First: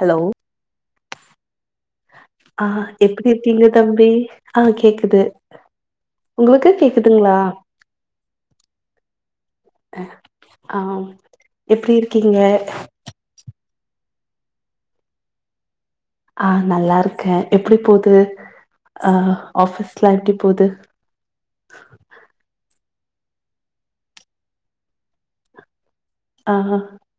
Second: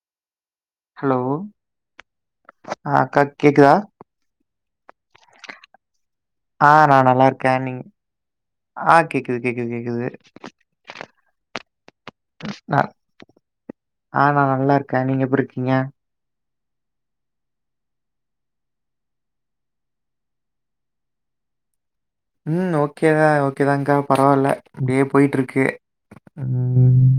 Hello hello ஆ அக்கா எப்டி இருக்கீங்க கேக்குதா தம்பி ஆ கேக்குது ஆ உங்குளுக்கு நா நல்லா கேக்குதுங்ளா இருக்கே நீங்க ஆ கேக்குது கேக்குது கேக்குது ஆ எப்டி இருக்கீங்க நா ஆ நா நல்லாருக்கே நீங்க எப்டி இருக்கீங்க ஆ நல்லாருக்கே எப்டி போது அ ஆஃபிஸ்லா எப்டி போது ம் ஓகேதா ஓகேதாங்கா பரவால்ல அப்டியே போய்ட்ருக்கு ஆ ம்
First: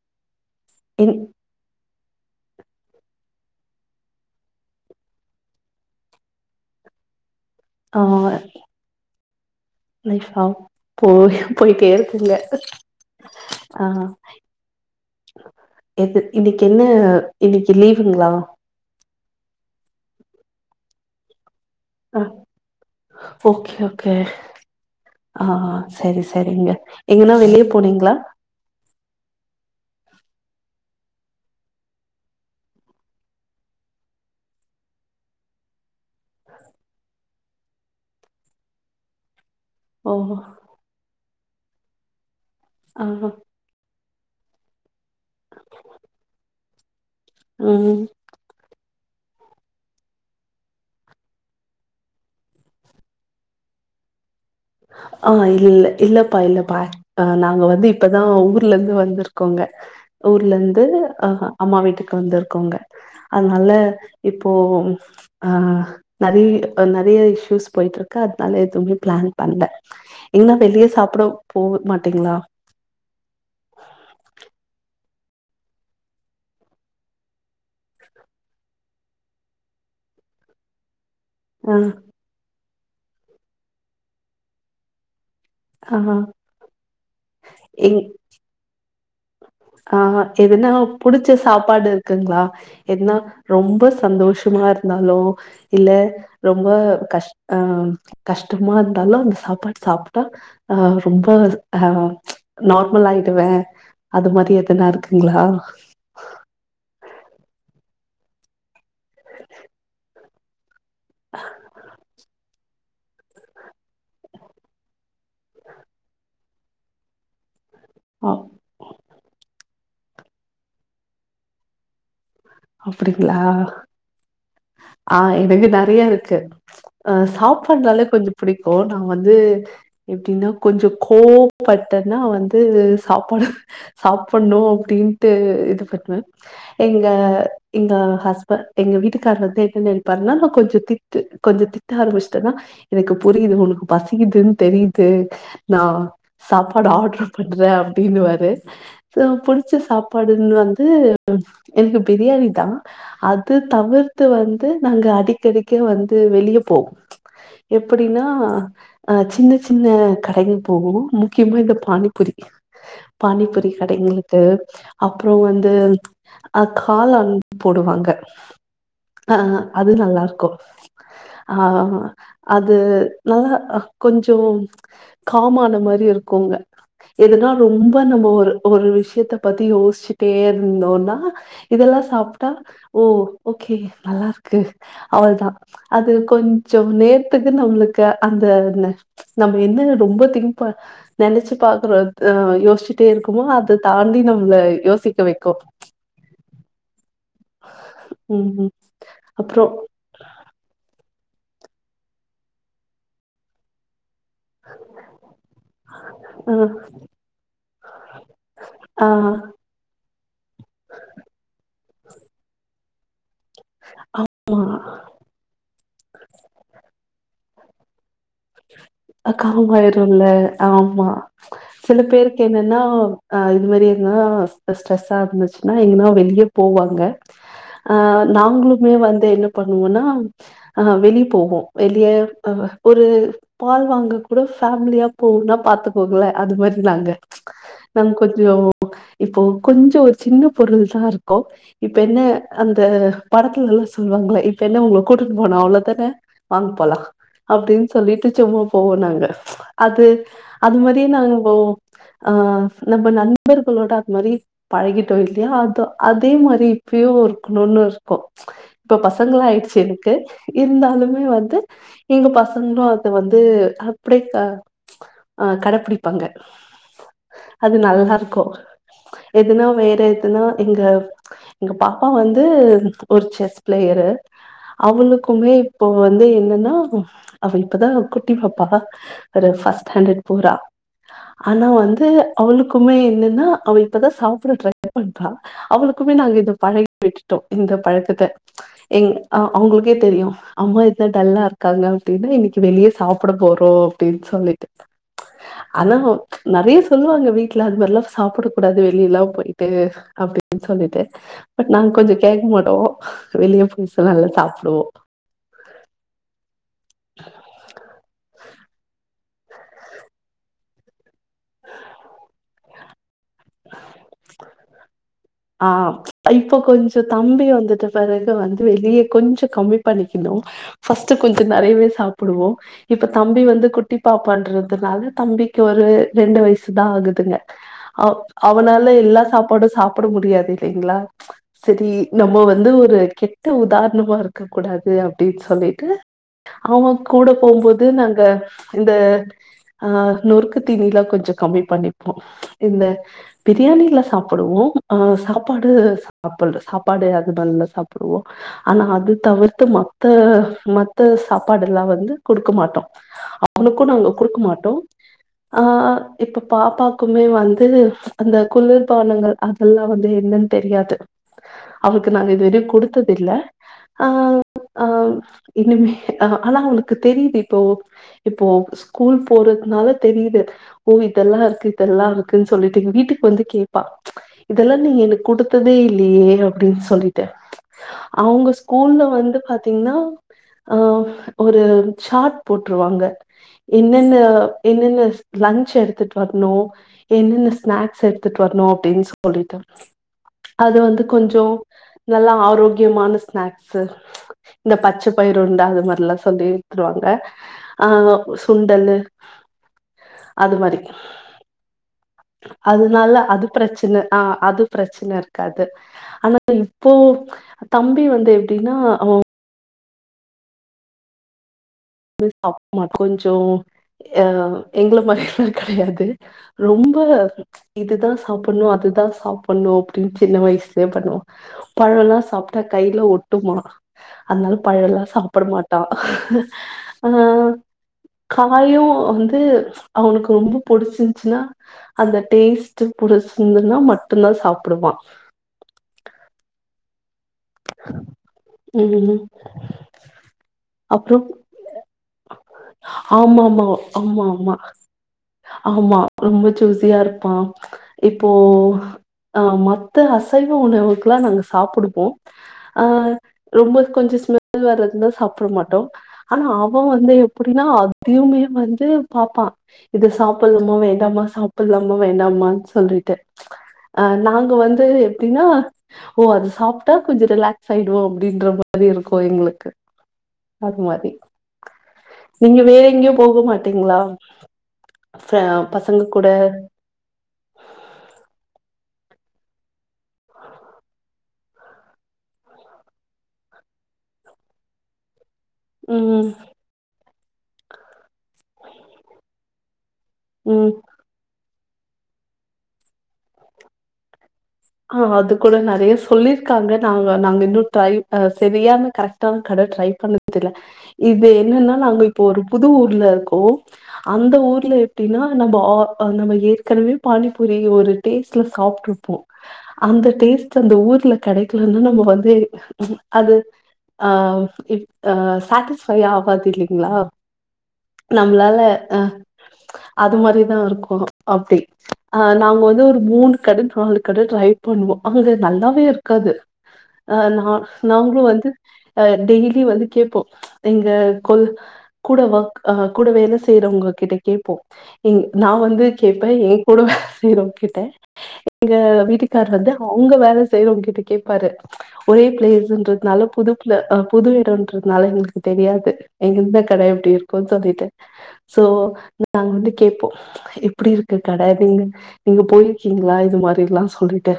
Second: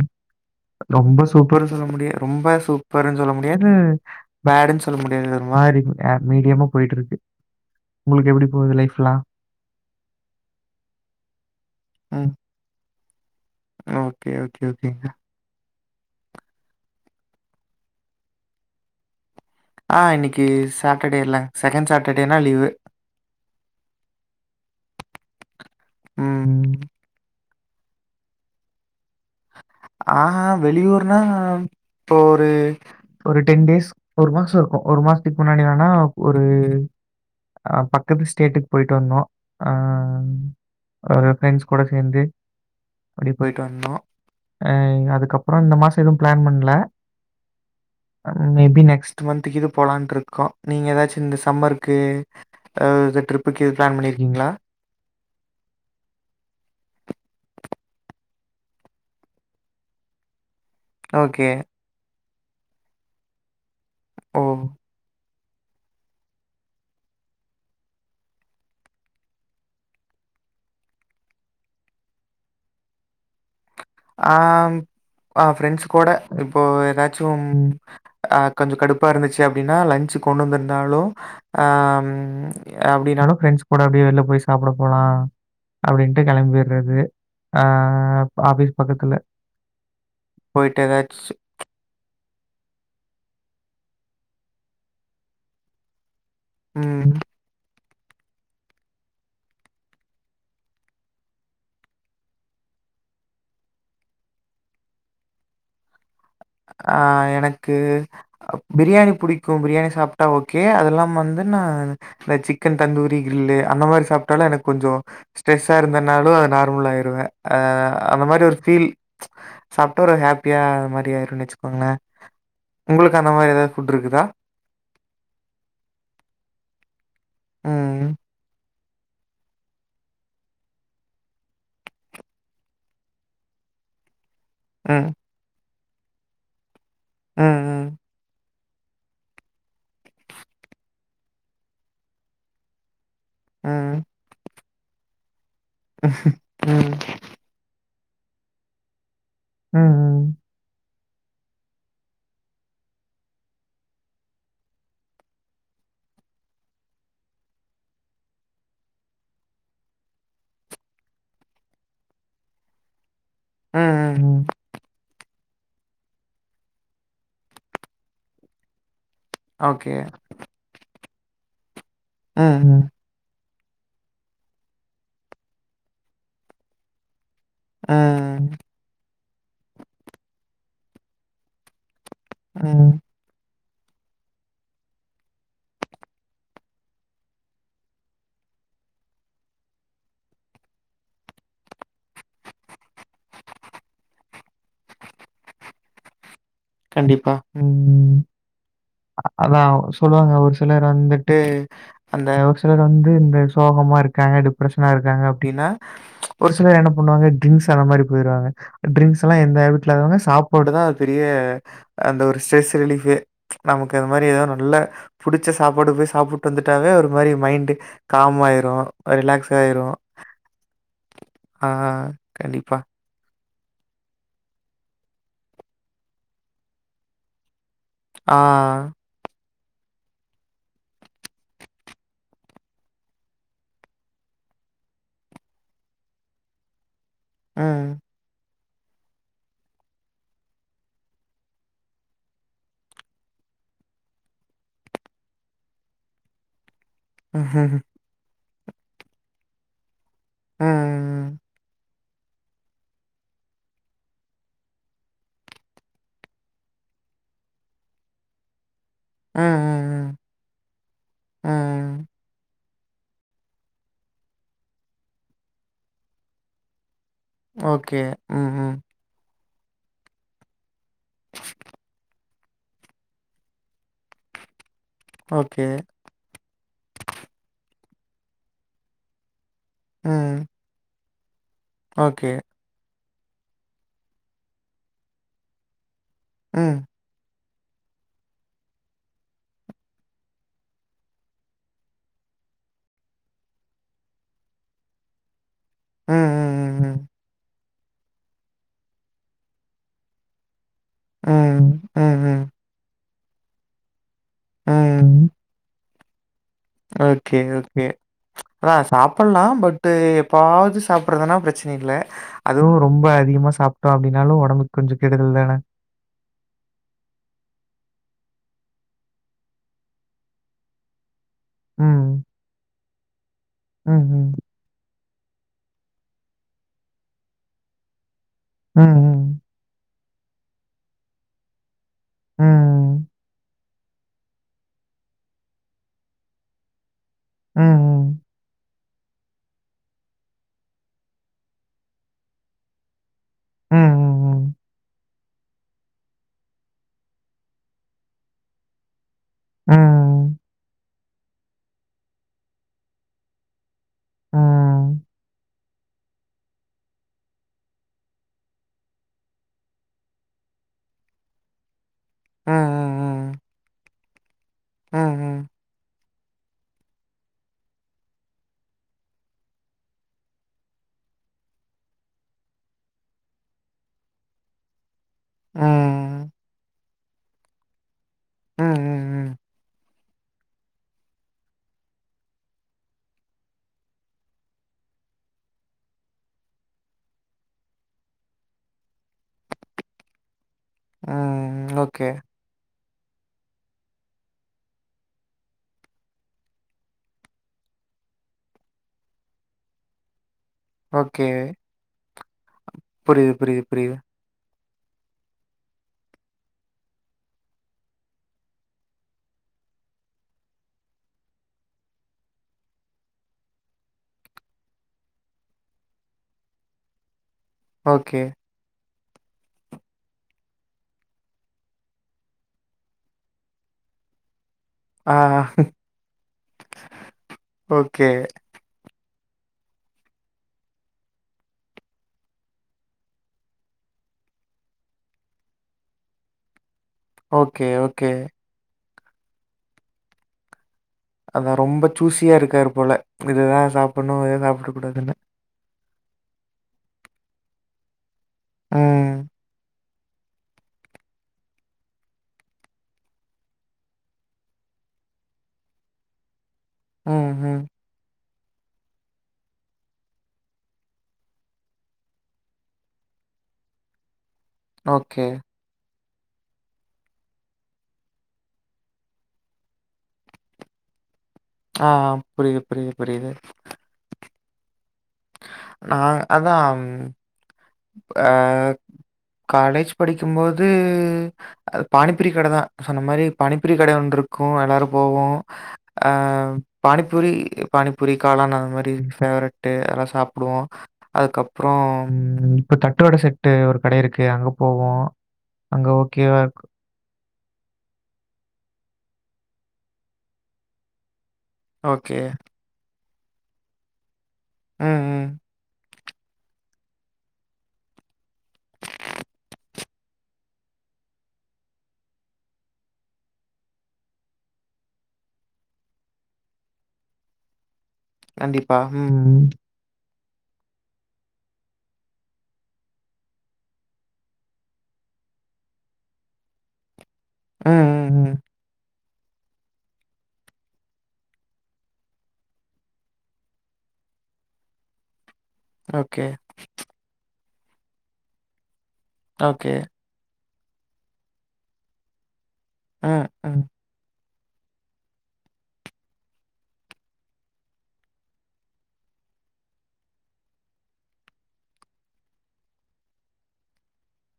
என் ரொம்ப சூப் பரு சொல்ல முடியு ரொம்ப சூப்பர்ன் சொல்ல முடியாது பேடுன் சொல்ல முடியாது ஒருமாரி மீடியமா போய்ட்ருக்கு ஆ உங்குளுக்கு எப்டி போது லைஃப்லா லைஃபா போது போய்ட்டே இருக்குங்க ம் ஆ ஓகே ஓகே ஓகேங்க எது இன்னிக் என்ன இன்னிக்கு லீவுங்ளா ஆ இன்னிக்கு சாட்டர்டேல செகண்ட் ஆ சாட்டர்டேனா லீவு ஓகே ஓகே ஆ செரி செரிங்க ம் எங்கன்னா வெளிய போனீங்ளா ஆஹ வெளியூர்னா இப்போ ஒரு ஒரு டென் டேஸ் ஒரு மாசோ இருக்கு ஒரு மாசத்துக்கு முன்னாடி வேணா ஒரு அ பக்கத்து ஸ்டேட்டுக்கு போய்ட்டு வந்தோ ஆ ஓ ஒரு ப்ரெண்ட்ஸ்கூட சேந்து ஆ அப்டி போய்ட்டு வந்தோ ஆ அதுக்கப்புறோ இந்த மாசோ எது பிளான் பண்ணல ம் மேபி நெக்ஸ்ட் மந்த்துக்கிது போலான்ட்ருக்கோ நீங்க எதாச்சு இந்த சம்மர்க்கு அ எதா ட்ரிப்புக்கு எது ப்ளான் பண்ணிருக்கீங்ளா ஆஹ இல்ல இல்ல இல்லப்பா இல்லப்பா அ நாங்க வந்து இப்பதா ஊர்ல இருந்து வந்துருக்கோங்க ஊர்ல இருந்து ஓகே. அஹ அம்மா வீட்டுக்கு வந்துருக்கோங்க அதனால ஓ! இப்போ ஆ நறைய நறைய இஸ்யூஸ் போய்ட்ருக்கு அதனால எதுமே பிளான் பண்ல நீங்களா வெளிய சாப்ட போவே மாட்டீங்களா ஆம் ஆ ஃப்ரெண்ட்ஸ் கூட இப்போ ஏதாச்சும் அ கொஞ்சம் கடுப்பா இருந்துச்சு அப்டின்னா லஞ்சு கொண்டு வந்திருந்தாலு ஆ ஆம் அப்டின்னாலு ஃரெண்ட்ஸ் கூட அப்டியே வெளில போய் சாப்பட போலா ஆ அப்டின்ட்டு கெளம்பிறது ஆ ஆபீஸ் பக்கத்துல ஆஹா எதுனா போயிட்டு புடிச்ச ஏதாச்சு சாப்பாடு இருக்குங்களா என்னா ரொம்ப சந்தோஷமா இருந்தாலோ இல்ல ரொம்ப ம் கஷ் ஆ கஷ்டமா இருந்தாலு அந்த சாப்பாடு சாப்ட்டா ஆ ரொம்ப ஆ நார்மல் ஆயிடுவே அது மாரி எதுனா இருக்குங்களா ஆ எனக்கு பிரியாணி புடிக்கு பிரியாணி சாப்ட்டா ஓகே அத எல்லாம் வந்து நா இந்த சிக் சிக்கன் தந்தூரி கிரில்லு அந்த மாரி சாப்ட்டாலு எனக்கு கொஞ்சோ ஸ்ட்ரெஸ்ஸா இருந்தனாலு அது நார்மலாயிருவே ஆ அந்த அ மாரி ஒரு பீல் சாப்ட்டா ஒரு ஹாப்பியா அது மாரி ஆயிரு [unintelligible] வச்சுக்கோங்களே உங்களுக்கு அந்த அப்டிங்களா? மாரி ஏதாவது புட் இருக்குதா ஆ இதுவே நறையா இருக்கு அ ம். சாப்பாடுனால கொஞ்ச புடிக் ஓ நா வந்து எப்டின்னா கொஞ்ச கோவப்பட்டன்னா வந்து சாப்பாடு சாப்பணு ம். அப்படின்ட்டு இது பண்ணுவே எங்க எங்க ம். ஹஸ்பண்ட் எங்க வீட்டுக்காரர் வந்து என்ன நெனைப்பார்னா நா கொஞ்ச திட்டு கொஞ்ச திட்டு ஆரம்பிச்சுட்டன்னா எனக்கு புரியுது உனக்கு ம். பசிக்குதுன் தெரியுது நா ம். சாப்பாடு ம். ஆட்ரு பண்ற அப்படின்னுவாரு புடிச்ச ம். சாப்பாடுன் வந்து எனக் பிரியாணி தா அது தவிர்த்து வந்து நாங்க அடிக்கடிக்க வந்து வெளியே போவோ எப்படின்னா ஆ சின்ன சின்ன கடைகள் போவோ முக்கியமா இந்த பானிபுரி பானிபுரி கடைங்களுக்கு ம். அப்பறோ வந்து காலன் போடுவாங்க ஆ அது ஓகே. நல்லாருக்கு ஆ ம். அது நல்லா கொஞ்ச காமான மாரி இருக்கும்ங்க எதுனா ரொம்ப நம்ம ஒரு ம். ஒரு விஷயத்த பத்தி யோசிச்சுட்டே இருந்தோன்னா இதெல்லா சாப் டா ம். ஓ ஓகே நல்லாருக்கு அவள தா அது கொஞ்ச நேரத்துக்கு நம்மளுக்கு அந்த ன நம்ம என்ன ரொம்ப திங்க் ப நெனைச்சு பாக்குறோ ஆ யோசிச்சிட்டே இருக்குமோ அத தாண்டி நம்மள யோசிக்க வைக்கு கண்டிப்பா ம் ம். அதா அப்புறம் சொல்லுவாங்க ஒரு சிலர் வந்துட்டு அந்த ஒரு சிலர் வந்து இந்த சோகமா இருக் கயாடு டிப்ரஷனா இருக்காங்க அப்டின்னா ஒரு அ சிலர் என்ன பண்ணுவாங்க ட்ரிங்க்ஸ் அந்த மாரி போயிருவாங்க ட்ரிங்க்ஸ்ல்லா எந்தவுக் லவங்க சாப்பாட்டுதா பெரிய அந்த ஒரு ஸ்ட்ரெஸ் ரிலீஃபே நமக்கு அது மாரி ஏதோ நல்ல புடிச்ச சாப்பாடு போய் சாப்பிட்டு வந்துட்டாவே ஒரு மாரி மைண்டு காம் ஆயிரும், ரிலாக்ஸ் ஆயிரும். காமாயிருல்ல ஆமா ஆ, சில பேருக்கு கண்டிப்பா. என்னன்னா ஆ இது மாரி எங்க ஸ்ட்ரெஸ்ஸா இருந்துச்சுன்னா எங்கன்னா வெளியே போவாங்க அ ஆ, நாங்களுமே வந்து என்ன பண்ணுவோன்னா அஹா வெளிய போவோ வெளிய அஹ ஒரு பால் வாங்க கூட ஃபேமிலியா போகுனா பாத்துகோங்களே அது மாதிரி நாங்க ம். நா கொஞ்சோ இப்போ கொஞ்சோ ஒரு சின்ன பொருள் தா இருக்கு இப்ப என்ன அந்த படத்துல எல்லா சொல்வாங்களே இப்ப என்ன உங்கள கூட்டிட்டு போனு அவ்ளவுதான வாங் போலா ம்ஹ்ஹ்ம். அப்டின்னு சொல்லிட்டு சும்மா போவோ நாங்க அது ம், அது மாரியே நாங்க ம். உங்க ஆ நம்ம நண்பர்களோட அது மாரி பழகிட்டோ இல்லையா அதோ அதே மாரி இப்பயூ இருக்கணும்னு இருக்கு இப்ப ம், பசங்களா ஆயிடுச்சு ம், எனக்கு ம். இருந்தாலுமே வந்து ம். எங்க பசங்களும் அத வந்து அப்றே தா கடப்பிடிப்பாங்க அது ஓகே. நல்லா இருக்கூ ம், ம். எதுனா வேற எதுனா எங்க எங்க பாப்பா வந்து ஒரு செஸ் பிளேயரு அவளுக்குமே ஓகே. இப்போ வந்து என்னன்னா அவ இப்பதா குட்டி பாப்பா ஒரு ஃபஸ்ட் ஸ்டாண்டர்ட் ம். போரா ஆனா வந்து ஓகே. அவளுக் குமே என்னனா அவ இப்பதா சாப்புட ட்ரை பன்றா அவளுக்குமே நாங்க ம். பழகி விட்டுட்டோ இந்த பழக்கத்த எங் அ அவுங்களுக்கே தெரியு அம்மா இப்ப டல்லா இருக்காங்க அப்டின்னா இன்னக்கி வெளிய சாப்புட போறோ அப்டின்னு சொல்லிட்டு ஆனா ம். நெறைய ம். சொல்லுவாங்க வீட் ல அது மாரிலா சாப்டக் கூடாது வெளியலா போயிட்டு அப்டின் சொல்லிட்டு ம். பட் ம். நாங்க ம். கொஞ்சோ கேட்க ம். ம். மாட்டோ வெளிய புதுசா நல்லா சாப்டுவோ ம். ஓகே ஓகே அதா சாப்டலா பட் எப்பாவது சா போனா பிரச்சன இல்லை அதுவு ரொம்ப அதிகமா சாப்ட்டோம் அப்டினாலு ஒடம்புக்கு கொஞ்சோ கெடுதல் தான ஆ இப்ப கொஞ்சோ தம்பி வந்துட்ட பிறகு வந்து வெளிய கொஞ்சோ கம்மி பண்ணிக்கணு ஃபர்ஸ்ட் கொஞ்சோ நெறையவே ம். சாப்டுவோ இப்ப தம்பி வந்து குட்டி ம்ஹ்ம். பாப்பான்றதுனால தம்பி ஒரு ரெண்டு வயசு தா ஆகுதுங்க அ அவனால எல்லா ம்ஹ்ம். சாப்பாடு சாப் ட முடியாது இல்லைங்களா சரி நம்ம வந்து ஒரு ம். கெட்ட உதாரணமா இரு க்க கூடாது அப்டின்னு சொல்லிட்டு அவங்க கூட போம்போது ம்ஹ்ம். நாங்க இந்த ஆ நொறுக்கு தீனீலா கொஞ்சோ கம்மி பண்ணிப்போ இந்த பிரியாணியில ம்ஹ்ம். சாப்டுவோம் ஆ சாப்பாடு சாப்டுற சாப்பாடு அது நல்லா சாப்புடுவோ ஆனா அது தவிர்த்து ம். ம். மத்த ம மத்த சாப்பாடு எல்லா வந்து குடுக்க மாட்டோ அவனுக்கு நாங்க ம். குடுக்க மாட்டோ ம். ஆ இப்ப பாப்பாக்குமே வந்து அந்த குளிர்பானங்கள் அதெல்லா வந்து என்னன்னு தெரியாது அவளுக்கு நாங்க இதுவரையூ குடுத்ததில்ல ம். ஆ ஆ ம். ம். ம். இனிமே ஆனா அவளுக்கு தெரியுது இப்போ இப்போ ஸ்கூல் போறதுனால தெரியுது ஓ இதெல்லா இருக்கு இதெல்லா இருக்குன்னு சொல்லிட் வீட்டுக்கு வந்து கேப்பா இதெல்லா நீ எனக்கு குடுத்ததே இல்லையே ம். அப்டின் சொல்லி ட்டு அவுங்க ம். ம். ஸ்கூல்ல ம். வந்து பாத்தீங்கனா ஆ ஒரு சாட் போட்ருவாங்க இன்னென்ன இன்னென்ன லன்ச் எடுத்துட்டு வரணு என்னென்ன ஸ்நாக்ஸ் எடுத்துட்டு வரணு அப்டின்னு சொல்லிட்டு அது வந்து கொஞ்சோ ம். ஓகே. நல்லா ஆரோக்கியமான ஸ்நாக்ஸு இந்த பச்சை பயிறு உருண்ட அது மாரில்லா சொல்லித்ருவாங்க ஆ சுண்டல் அது மாரி ஓகே அதுனால புரியுது, அது புரியுது, புரியுது. பிரச்சன ஆ அது பிரச்சன இருக்காது ஆனா இப்போ தம்பி வந்து எப்டின்னா அவ [inaudible] கொஞ்சோ ஆ எங்கள மாரியெல்லா கெடையாது ரொம்ப இதுதா ஓகே. சாப் புட்னு அதுதா சாப்புட்னு அப்டின்னு சின்ன வயசுலயே பண்ணுவா பழல்லா சாப்ட்டா கையில ஒட்டுமா அதனால பழல்லா ஆ. சாப்புட மாட்டான் ஆ ஓகே. காயு வந்து அவனுக்கு ரொம்ப புடிச்சிந்துச்சுன்னா அந்த டேஸ்ட்டு புடிச்சிருதுன்னா மட்டுந்தா சாப்புடுவா ஓகே ஓகே ம் அப்றோ அவ ரொம்ப சூசியா இருக்காரு போல இதுதா ஆமாமா சாப்புட்ணு இத ஆமாமா சாப்புடக்கூடாதுன்னு ஆமா ரொம்ப ஜூசியா இருப்பா இப்போ ம். ஆ மத் த அசைவ உணவுக்கல்லா நாங்க சாப்புடுவோ ஆ ரொம்ப கொஞ்சோ ஸ்மெல் வர்றதுனா சாப்ட மாட்டோ ஆனா அ வ வந்து ம், ம். எப்டின்னா அதையுமே வந்து பாப்பா இது சாப்புட்லாமா வேண்டாமா சாப்புட்லாமா வேண்டாமான்னு சொல்லிட்டு ஆ நாங்க வந்து ஓகே. எப்டின்னா ஓ அது சாப் ட்டா கொஞ்சோ ரிலாக்ஸ் ஆயிடுவோ அப்டின்ற மாரி இருக்கு எங்களுக்கு அது மாரி ஆ புரிது புரிது புரிது ட்டிங்களா ச பசங்க கூட ஆ காலேஜ் படிக்கும்போது ஆ பானிப்பூரி கடைதா சொன்ன மாரி பானிப்பூரி கட ஒன்ருக்கு எல்லாரு போவோ ஆ ம் பானிபூரி பானிபூரி காளான் அந்த மாரி ஃபேவரட்டு அதெல்லா சாப் புடுவோ ம் அதுக்கப்புறம் இப்ப தட்டுவட செட்டு ஒரு கட இருக்கு அங்க ஆ போவோம். அது கூட அங்க நெறைய ஓகேவா இருக்கும். சொல்லிருக்காங்க நாங்க நாங்க இன்னு ட்ரை ஆ சரியான கரெக்டான கட ட்ரை பண்ணதுல்ல இது என்னன்னா நாங்க ஓகே. இப்போ ஒரு புது ஊர்ல இருக்கோ அந்த ஊர்ல ம், எப்டின்னா ம். நம்போ ஆ ஆ நம்ம ஏற்கனவே பானிபூரி ஒரு டேஸ்ட்ல சாப்ட்ருப்போ அந்த டேஸ்ட் அந்த ஊர்ல கெடைக்கலன்னா நம்ம வந்து அது ஆ இப் ஆ சாட்டிஸ்ஃபை ஆவாது இல்லீங்களா நம்மளால கண்டிப்பா. ஆ ம். அது மாரிதா இருக்கு அப்டி ஆ நாங்க வந்து ஒரு மூணு கட நாலு கட ட்ரைப் பண்ணுவோ அங்க நல்லாவே இருக்காது ஆ நா ம். ம், நாங்களு ம், ம். வந்து ஆ டெய்லி வந்து கேப்போ எங்க கொல் கூட ஒர்க் ஆ கூட வேல செய்யறவங்ககிட்ட கேப்போ எங் நா வந்து ஓகே, கேப்பே ஏங்கூட வேல செய்றவங்கிட்ட எங்க வீட்டுக்காரர் ஓகே. வந்து அ வுங்க வேற செய்யறவங்கிட்ட கேப்பாரு ஒரே ம், பிளேஸ்ன்றதுனால புதுப் ம். புல ஆ புது எடன்றதுனால எங்களுக்கு தெரியாது எந்த கட எப்டி இருக்குனு சொல்லிட்டு சோ நாங்க வந்து கேப்போ எப்டி இருக்கு கட நீங்க நீங்க போயிருக்கீங்களா இது மாரில்லா சொல்லிட்டு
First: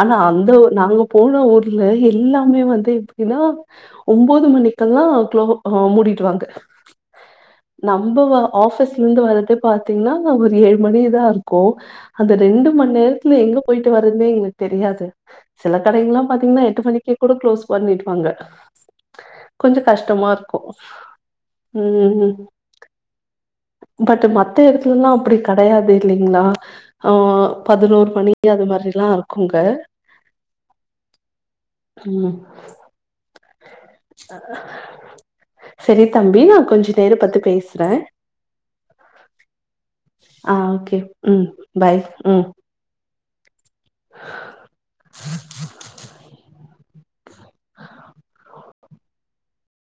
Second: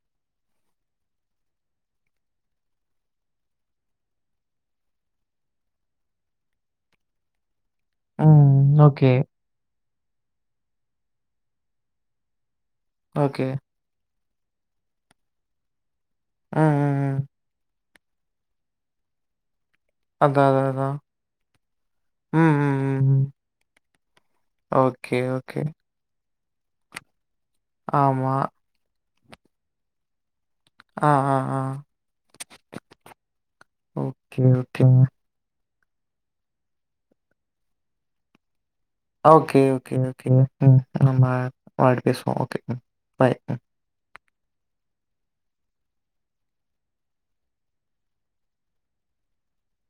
ஆனா அந்த ஒ நாங்க போன ஊர்ல எல்லாமே வந்து எப்டின்னா ஒம்போது மணிக்கெல்லா குளோ ஆ மூடிடுவாங்க நம்ப வ ம். ஓகே. ஆஃபிஸ்லேருந்து வர்றதே பாத்தீங்கனா ஒரு ஏழு மணிதா இருக்கு அந்த ரெண்டு மண் நேரத்துல ஓகே. எங்க போயி எப்டி வருதுனே எங்களுக்கு தெரியாது சில கடைகள்ல்லா ம், பாத்தீங்கன்னா எட்டு மணிக் ம், ம். கேகூடு க்ளோஸ் பண்ணிடுவாங்க கொஞ்ச கஷ்டமா அதான், இருக்கு அதான், அதான். ம் ம் பட்டு மத்த எடத்துலல்லா ஓகே, அப்டி ஓகே. கடையாது இல்லைங்களா ஆ பதினோரு மணி ஆமா. அது மாதிரிலா இருக்குங்க ஆ, ஆ, ஆ. Okay, okay. ம். ம் செரி தம்பி நா கொஞ்சோ நேரோ பத்து பேசுற ஓகே ஓகேங்க ஓகே‌ங்க ஆ ம் ஓகே நாம ம் பாய் வாட்டி பேசுவோ ஓகே ம் பாய் ம்